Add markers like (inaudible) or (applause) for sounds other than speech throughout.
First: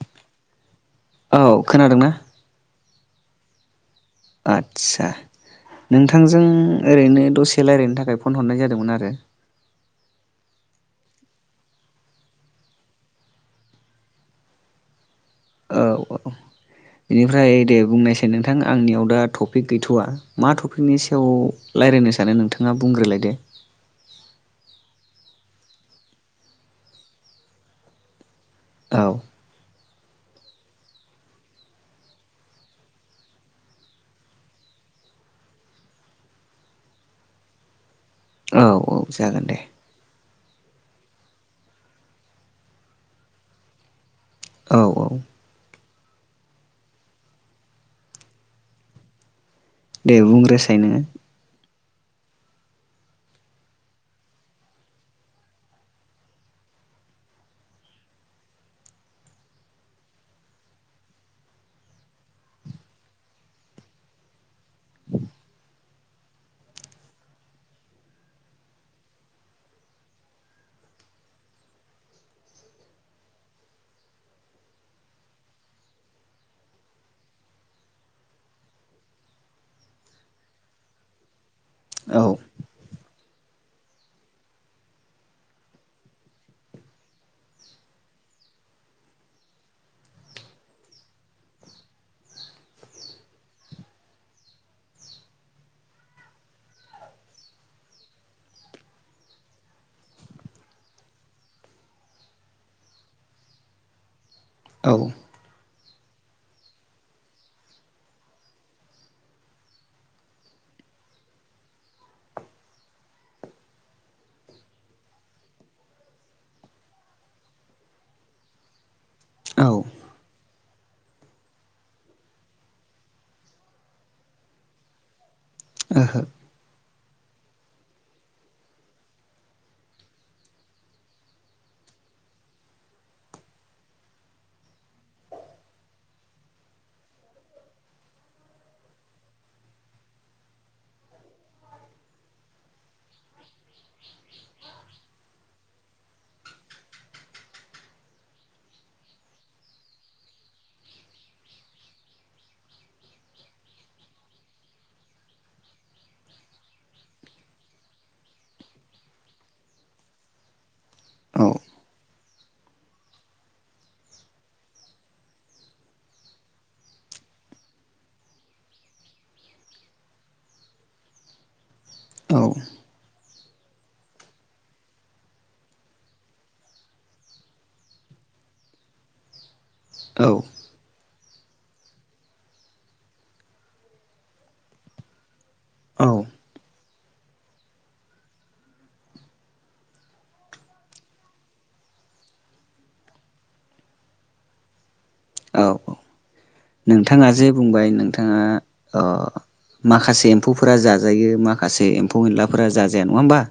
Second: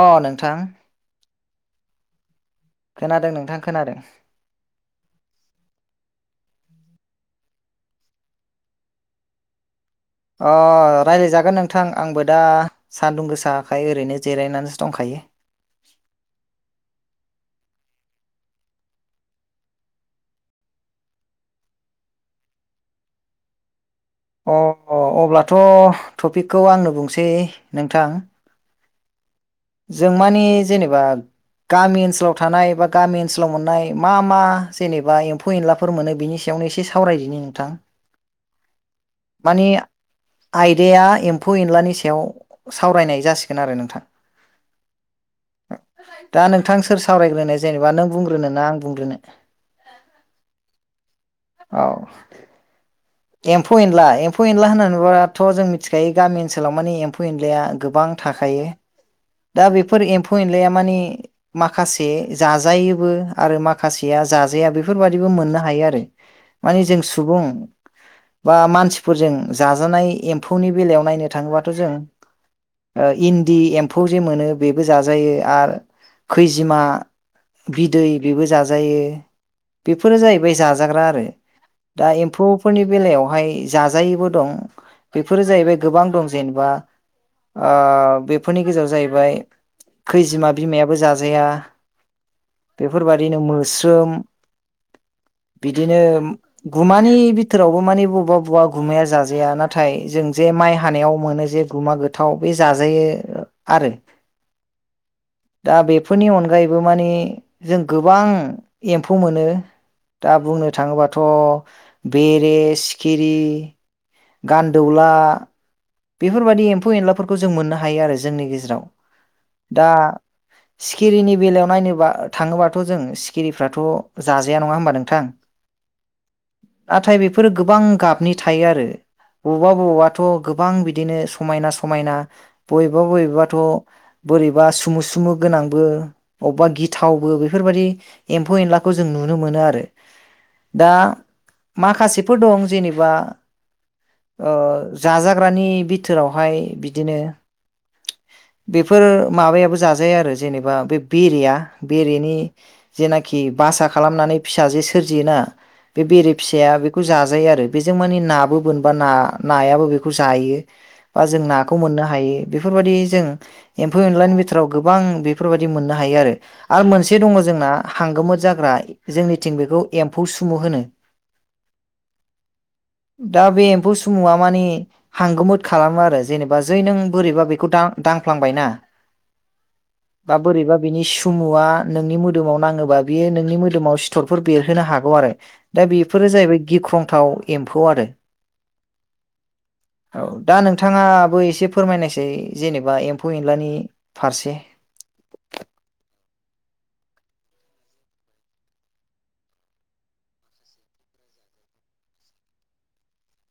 अ नोंथां। औ खोनादों ना? खोनादों नोंथां खोनादों। आदसा नोंथांजों ओरैनो दसे रायलायनो थाखाय फन हरनाय जादोंमोन आरो। अ रायलायजागोन नोंथां आंबो दा सान्दुं गोसाखाय ओरैनो जेरायनानैसो दंखायो। औ औ। बेनिफ्राय दे बुंनायसाय नोंथां आंनियाव दा टपिक गैथ'वा मा टपिकनि सायाव लायरायनो सानो नोंथांङा बुंग्रोलाय दे। अ अ अब्लाथ' टपिकखौ आंनो बुंसै नोंथां। औ जों माने जेनेबा गामि ओनसोलाव थानाय बा गामि ओनसोलाव मोननाय मा मा जेनेबा एम्फौ एनला फोर मोनो बिनि सायावनो एसे सावरायदिनि नोंथां। औ औ जागोन दे। मानि आयदाया एम्फौ एनलानि सायाव सावरायनाय जासिगोन आरो नोंथां। औ औ दा नोंथां सोर सावरायग्रोनो जेनेबा नों बुंग्रोनो ना आं बुंग्रोनो? दे बुंग्रोसाय नोङो। औ एम्फौ एनला एम्फौ एनला होननानैबाथ' जों मिथिखायो गामि ओनसोलाव मानि एम्फौ एनलाया गोबां थाखायो। दा बेफोर एम्फौ एनलाया मानि माखासे जाजायोबो आरो मा खासेया जाजाया बेफोरबादिबो मोननो हायो आरो माने जों सुबुं बा मानसिफोरजों जाजानाय एम्फौनि बेलायाव नायनो थाङोबाथ' जों इन्दि एम्फौ जे मोनो बेबो जाजायो आरो खैजिमा बिदै बेबो जाजायो बेफोरो जाहैबाय जाजाग्रा आरो। दा औ एम्फौ फोरनि बेलायावहाय जाजायैबो दं बेफोरो जाहैबाय गोबां दं जेनेबा अ बेफोरनि गेजेराव जाहैबाय खैजिमा बिमायाबो जाजाया बेफोरबादिनो मोस्रोम बिदिनो गुमानि बि थोरावबो मानि बबेबा बबेबा गुमाया जाजाया नाथाय जों जे माइ हानायाव मोनो जे गुमा गो थाव बे जाजायो आरो। औ दा बेफोरनि अनगायैबो माने जों गोबां एम्फौ मोनो। दा बुंनो थाङोबाथ' बेरे, सिखिरि, गान्दौला बेफोरबादि एम्फौ एनलाफोरखौ जों मोननो हायो आरो जोंनि गेजेराव औ दा (inaudible) सिखिरिनि बेलायाव नायनोबा थाङोबाथ' जों सिखिरिफ्राथ' जाजाया नङा होमबा नोंथां? ओहो नाथाय बेफोरो गोबां गाबनि थायो आरो बबा बबाथ' गो बां बिदिनो समायना समायना बबेबा बबेबाथ' बोरैबा सुमु सुमु गोनांबो बबेबा गिथावबो बेफोरबादि एम्फौ एनलाखौ जों नुनो मोनो आरो। दा माखासेफोर दं जेनेबा अ जाजाग्रानि बिथोरावहाय बिदिनो। बेफोर माबायाबो जाजाया आरो जेनेबा बे बेरेया बेरेनि जेनाखि बासा खालामनानै फिसाजो सोरजियोना बे बेरे फिसाया बेखौ जाजायो आरो बेजों मानि नाबो बोनबा नायाबो बे खौ जायो बा जों ओहो नाखौ मोननो हायो बेफोरबादि जों एम्फौ एनलानि बिथोराव गोबां बेफोरबायदि मोननो हायो आरो। आरो मोनसे दङ जोंना हांगोमो जाग्रा जोंनिथिं बेखौ एम्फौ सुमु होनो। औ दा बे एम्फौ सुमुआ मानि हांगोमोत खालामो आरो जेनेबा जै नों बोरैबा बेखौ दां दांफ्लांबाय ना औ बा बोरैबा बिनि सु मुआ नोंनि मोदोमाव नाङोबा बेयो नोंनि मोदोमाव सिथरफोर बेरहोनो हागौ आरो। दा औ बेफोरो जाहैबाय गिख्रंथाव एम्फौ आरो। औ दा नोंथाङाबो एसे फोरमायनायसै जेनेबा एम्फौ एनलानि फारसे। औ औ। नोंथाङा जे बुंबाय नोंथाङा अ माखासे एम्फौफोरा जाजायो, माखासे एम्फौ एनलाफोरा जाजाया नङा होमबा?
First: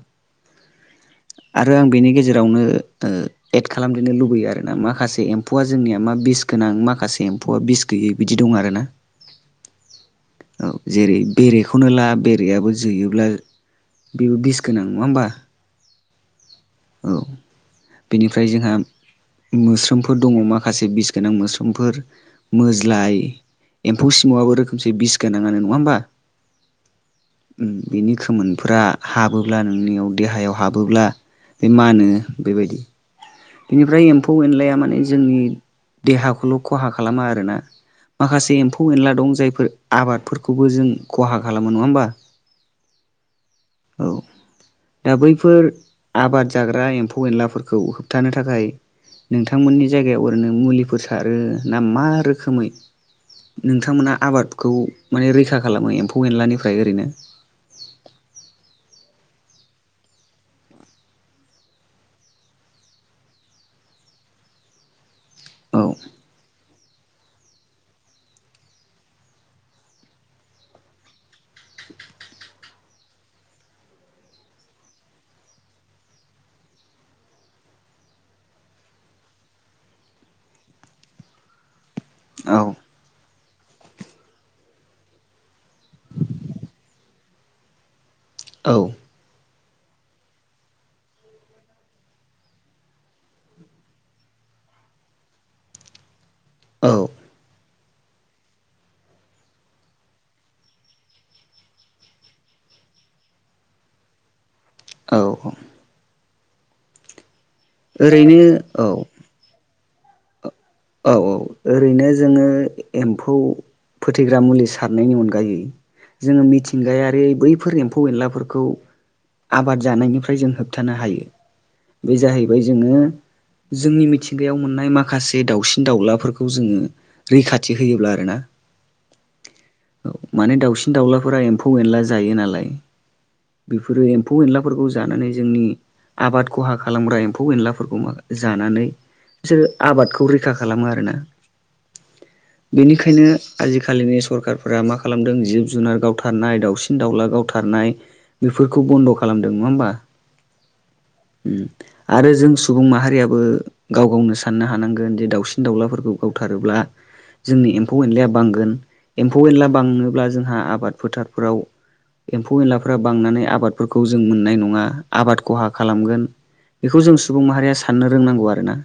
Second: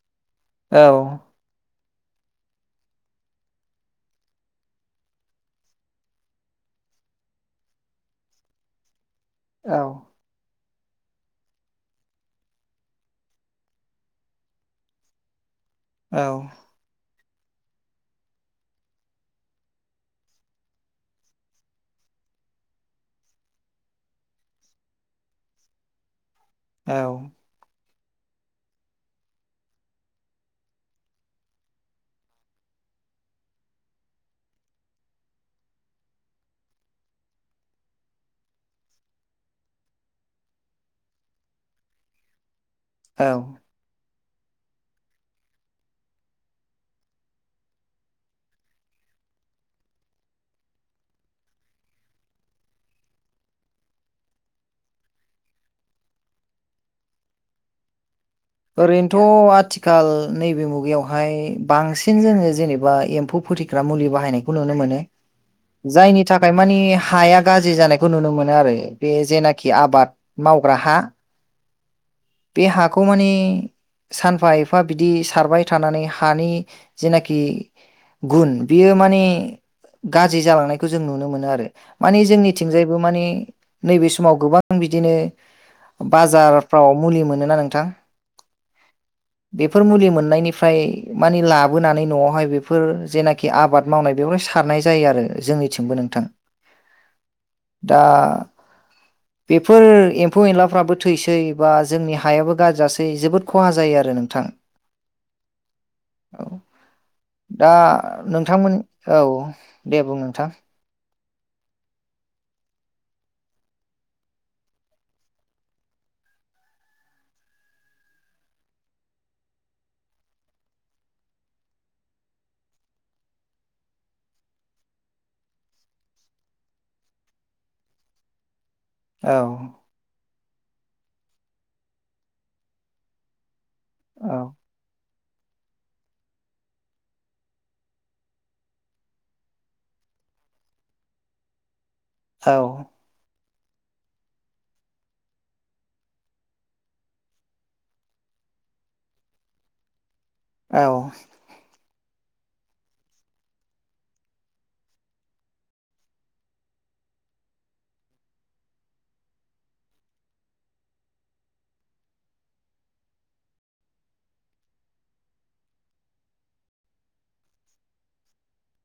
औ। आरो आं बेनि गेजेरावनो एड खालामदेरनो लुबैयो आरोना माखासे एम्फौआ जोंनिया मा बिस गोनां माखासे एम्फौआ बिस गैयै बिदि दं आरोना। औ। औ जेरै बेरेखौनो ला बेरेाबो जोयोब्ला बेबो बिस गोनां नङा होनोमबा? औ। औ। बेनिफ्राय जोंहा मोस्रोमफोर दङ माखासे बिस गोनां मोस्रोमफोर। मोज्लाय एम्फौ सिमावआबो रोखोमसे बिस गोनाङानो नङा होमबा? औ। बिनि खोमोनफ्रा हाबोब्ला नोंनियाव देहायाव हाबोब्ला बे मानो बेबायदि। बेनिफ्राय एम्फौ एनलाया माने जोंनि देहाखौल' खहा खालामा आरोना। माखासे एम्फौ एनला दं जायफोर आबादफोरखौबो जों खहा खालामो नङा होमबा? (inaudible) औ। औ। दा बैफोर आबाद जाग्रा एम्फौ एनलाफोरखौ होबथानो थाखाय नोंथांमोननि जायगायाव ओरैनो मुलिफोर सारो ना मा रोखोमै नोंथांमोना आबादखौ मारै रैखा खालामो एम्फौ एनलानिफ्राय ओरैनो? ओरैनोथ' आथिखाल नैबे मुगायावहाय बांसिन जोङो जेनेबा एम्फौ फोथै फ्रा मालि बाहनायखौ नुनो मोनो। औ जायनि थाखाय मानि हाया गाज्रि जानाय खौ नुनो मोनो आरो बे जेनाखि आबाद मावग्रा हा बे हाखौ माने सानफा एफा बिदि सारबाय थानानै हानि जेनाखि गुन बियो मानि गाज्रि जालांनायखौ जों नुनो मोनो आरो। मानि औ जोंनिथिंजाय बो माने नैबे समाव गोबां बिदिनो बाजारफ्राव मुलि मोनोना नोंथां? औ। बेफोर मुलि मोननायनिफ्राय मानि लाबोनानै न'आवहाय बेफोर जेनाखि खि आबाद मावनाय बेयावहाय सारनाय जायो आरो जोंनिथिंबो नोंथां। औ। औ दा बेफोर एम्फौ एनलाफ्राबो थैसै बा जोंनि हायाबो गाज्रि जासै जोबोद खहा जायो आरो नोंथां। औ औ। दा नोंथांमोन औ दे बुं नोंथां। औ औ। ओरैनो जोङो एम्फौ फोथैग्रा मुलि सारनायनि अनगायै जोङो मिथिंगायारि बैफोर एम्फौ एनलाफोरखौ आबाद जानायनिफ्राय जों होबथानो हायो। बे जाहैबाय जोङो जोंनि मिथिंगायाव मोननाय माखा से दाउसिन दाउलाफोरखौ जोङो रैखाथि होयोब्ला आरो ना। औ। औ माने दाउसिन - दाउलाफोरा एम्फौ - एनला जायो नालाय। बेफोरो औ एम्फौ - एनलाफोरखौ जानानै जोंनि आबाद खहा खालामग्रा एम्फौ - एनलाफोरखौ जानानै बिसोरो आबाद (unintelligible) रैखा खालामो आरोना। औ बेनिखायनो आजिखालिनि सरखारफोरा मा खालामदों जिब- जुनार गावथारनाय दाउसिन- दावला गावथारनाय बेफोरखौ बन्द' खालामदों नङा होमबा? औ। ओम आरो जों सुबुं माहारियाबो गाव - गावनो साननो हानांगोन। (unintelligible) जे दाउसिन- दाउलाफोरखौ गावथारोब्ला जोंनि एम्फौ- एनलाया बांगोन। एम्फौ- एनला बाङोब्ला जोंहा आबाद फोथारफोराव एम्फौ -एनलाफ्रा बांनानै आबादफोरखौ जों मोननाय नङा। आबाद खहा खालामगोन। बेखौ जों सुबुं माहारिया साननो रोंनांगौ आरो ना।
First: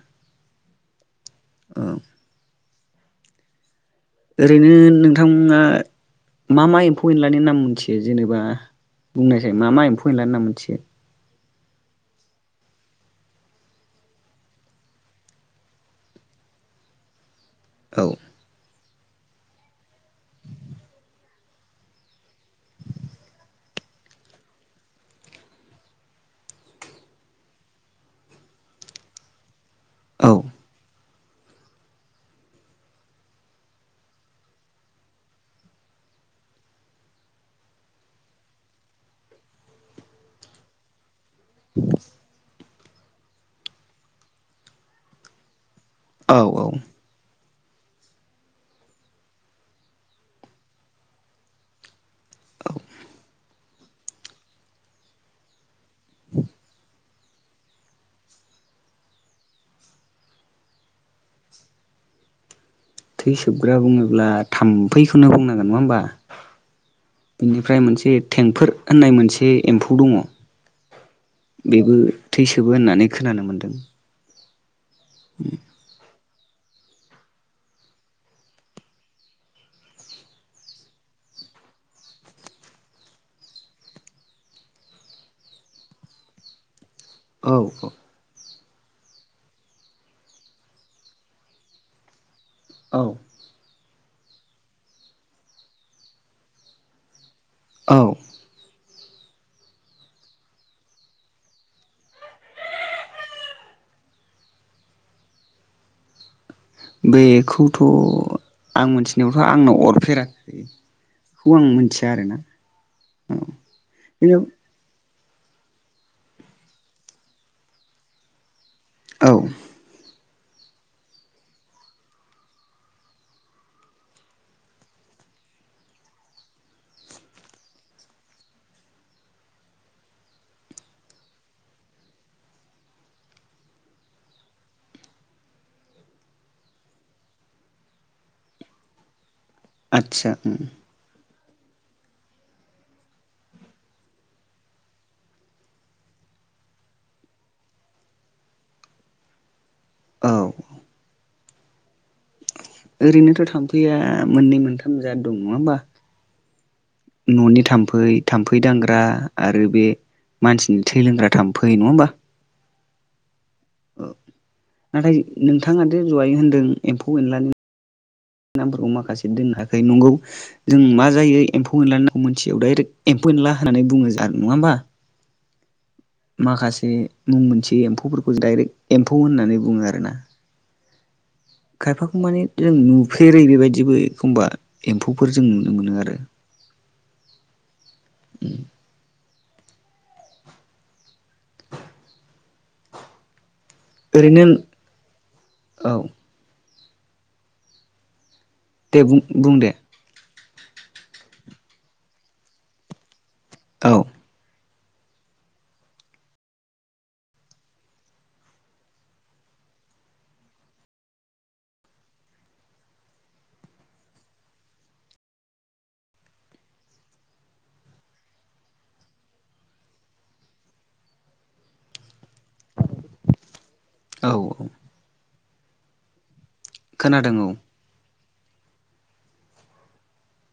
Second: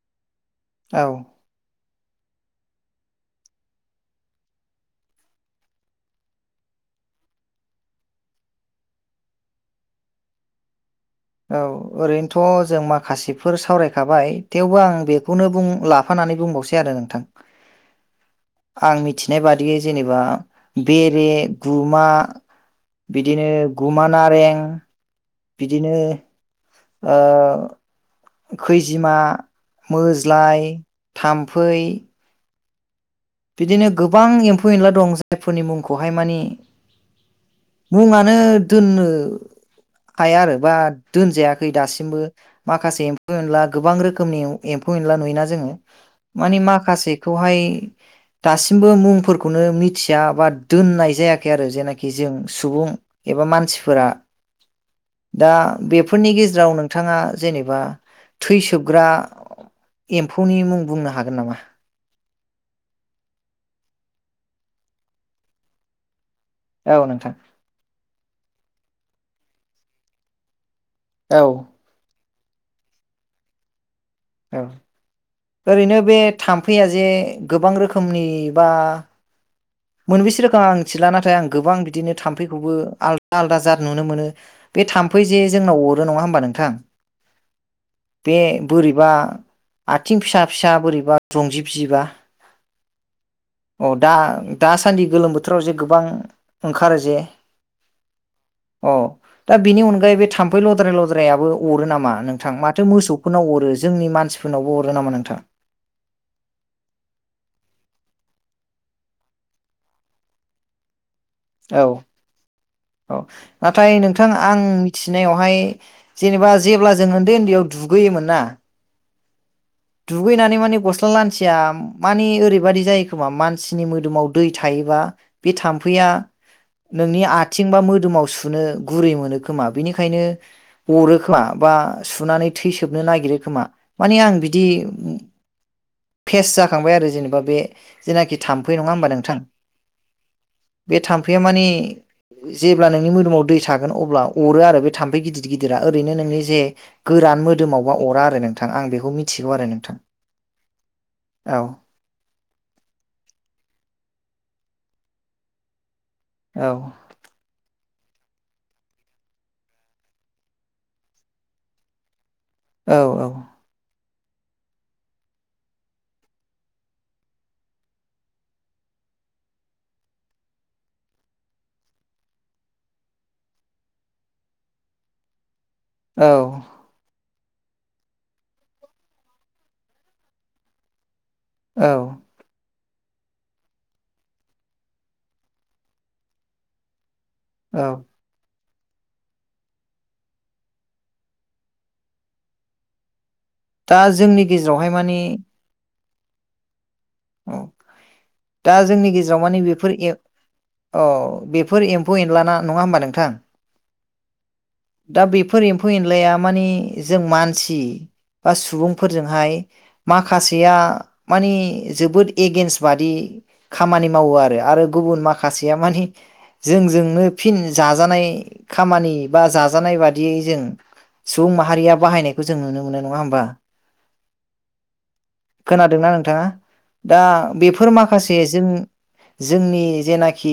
औ। औ। ओरैनो नोंथाङा मा -मा एम्फौ- एनलानि नाम मोनथियो जेनेबा बुंनायसाय, मा- मा एम्फौ -एनलानि नाम मोनथियो। औ ओरैनोथ' जों माखासेफोर सावरायखाबाय। थेवबो आं बेखौनो (unintelligible) (unintelligible) बुंबावसै आरो नोंथां। औ। आं मिथिनाय बादियै जेनेबा बेरे गुमा बिदिनो गुमा नारें बिदिनो ओ खैजिमा, औ मोज्लाय, थाम्फै बिदिनो गोबां एम्फौ - एनला दं जायफोरनि मुंखौहाय मानि मुङानो दोननो हाया आरो बा दोनजायाखै दासिमबो। माखासे एम्फौ- एनला गोबां रोखोमनि एम्फौ- एनला नुयोना जोङो? औ मानि औ माखासेखौहाय दासिमबो मुंफोरखौनो मिथिया बा दोननाय जायाखै आरो जेनाखि जों सुबुं एबा मानसिफोरा दा बेफोरनि गेजेराव नोंथाङा जेनेबा थै सोबग्रा एम्फौनि मुं बुंनो हागोन नामा? थै सोबग्रा बुङोब्ला थाम्फैखौनो बुंनांगोन नङा होमबा? औ नोंथां। बेनिफ्राय मोनसे टेंफोर होननाय मोनसे एम्फौ दङ। औ। बेबो थैसोबो होननानै खोनानो मोन्दों। औ, ओरैनो बे थाम्फैया जे गोबां रोखोमनि बा मोनबेसे रोखोम आं मिथिला नाथाय आं गोबां बिदिनो थाम्फैखौबो आलादा -आलादा जात नुनो मोनो। बे थाम्फै जे जोंनाव अरो नङा होमबा नोंथां? औ औ। बे बोरैबा आथिं फिसा- फिसा बोरैबा रंजिब जिबा औ। अ दा - दासान्दि गोलोम बोथोराव जे गोबां ओंखारो जे औ। अ। दा बिनि अनगायै बे थाम्फै लद्राय - लद्रायाबो अरो नामा नोंथां? माथो मोसौफोरनाव अरो जोंनि मानसिफोर (unintelligible) अरो नामा नोंथां? बेखौथ' आं मोनथिनायावथ' आंनाव अरफेराखै। बेखौ आं औ मिथिया आरोना औ नाथाय नोंथां खिन्थु आं थिनायावहाय जेनेबा जेब्ला जों उन्दै उन्दैयाव दुगैयोमोन ना औ। दुगैनानै माने गस्ला लानसिया मानि ओरैबायदि जायो खोमा मानसिनि मोदोमाव दै थायोबा बे थाम्फैया नोंनि आथिं बा मोदोमाव सुनो गुरै मोनो खोमा बेनिखायनो अरो खोमा बा सुनानै थै सोबनो नागिरो खोमा मानि आं बि दि फेस जाखांबाय आरो जेनेबा बे जेनाखि थाम्फै नङा होमबा नोंथां आदसा। बे थाम्फैया माने जेब्ला नोंनि मोदोमाव दै थागोन अब्ला अरो आरो बे थाम्फै गिदिर गिदिरा ओरैनो नोंनि जे गोरान मोदोमावबा अरा आरो नोंथां आं बेखौ मिथिगौ आरो नोंथां। औ। औ ओरैनोथ' थांफैया मोननै मोनथाम जाद दं नङा होमबा। औ। न'नि थाम्फै थाम्फै दांग्रा आरो बे मानसिनि थै लोंग्रा थामफै नङा होमबा। औ औ। औ नाथाय नोंथाङाथे दहाय होनदों एम्फौ एनलानि नामफोरखौ माखासे दोननो हाखायो नंगौ। जों मा जायो एम्फौ एनला नांगौ मोनथियाव दडाइरेक्ट एम्फौ एनला होननानै बुङो नङा होमबा।। औ माखासे मुं मोनसे एम्फौफोरखौ डायरेक्ट एम्फौ होननानै बुङो आरोना। औ खायफाखौ माने जों नुफेरै बेबायदिबो एखमबा एम्फौफोर जों नुनो मोनो आरो। (inaudible) औ। उम दा जोंनि ओरैनो गेजेरावहाय मानि औ। औ दा दे जोंनि बुं गेजेराव बुं मानि दे बेफोर एप औ बेफोर एम्फौ एनलाना नङा होमबा नोंथां? औ। दा बेफोर एम्फौ एनलाया माने जों मानसि बा सुबुंफोरजोंहाय माखासेया मानि जोबोद एगेेनस्ट बादि खामानि मावो आरो आरो गुबुन माखासेया मानिे जोंजोंनो फिन जाजानाय खामानि बा जाजानाय बाददियै जों सुबुं माहारिया बाहायनायखौ जों नुनो मोनो नङा होमबा। औ। खोनादोंना नोंथाङा दा खोनादों बेफोर माखासे जों जोंनि जेनाखि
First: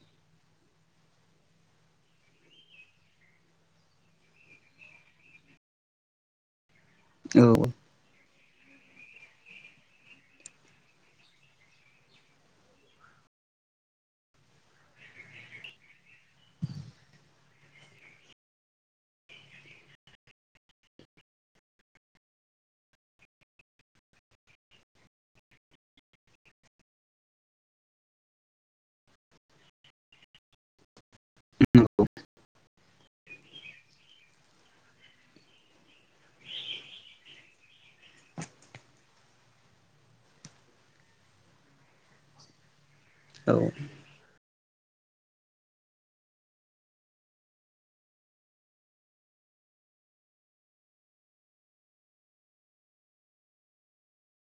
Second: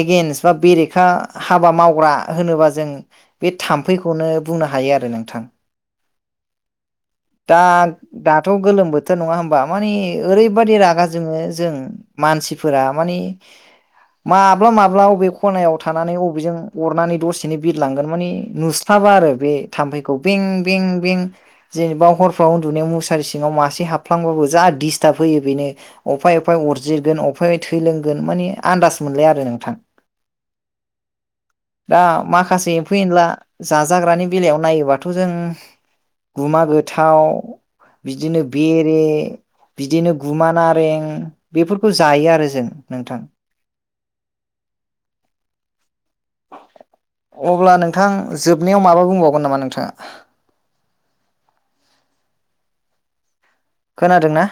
एगेनस् बा बेरेखा हाबा मावग्रा होनोबा जों बे थाम्फैखौनो बुंनो हायो आरो नोंथां। औ दा दाथ' गोलोम बोथोर नङा होमबा मानिे ओरैबाददि रागा जोङो जों मानसिफोरा माने माब्ला माब्ला अबे खनायाव थानानै अबेजों अरनानै दसे बिदिनो बिरलांगोन माने नुस्लाबा आरो बे थाम्फैखौ बिं बिं बिं। जेनेबा हरफ्राव उन्दुनायाव मुसारि सिङाव मासे हाबफ्लांबाबो जा दिडिस्टार्ब होयो बेनो। अफाय उफाय अरजिरगोन अफाय थै लोंगोन मानि आन्दास मोनलाय आरो नोंथां दा माखासे एमफौ एनला जाजाग्रानि बेलायाव नायोबाथ' जों गुमा गोथाव बिदिनो बेरे बिदिनो गुमा नारें बेफोरखौ जायो आरो जों नोंथां औ अब्ला नोंथां जोबनायाव माबा बुंबावगोन नामा नोंथाङा खोनादों ना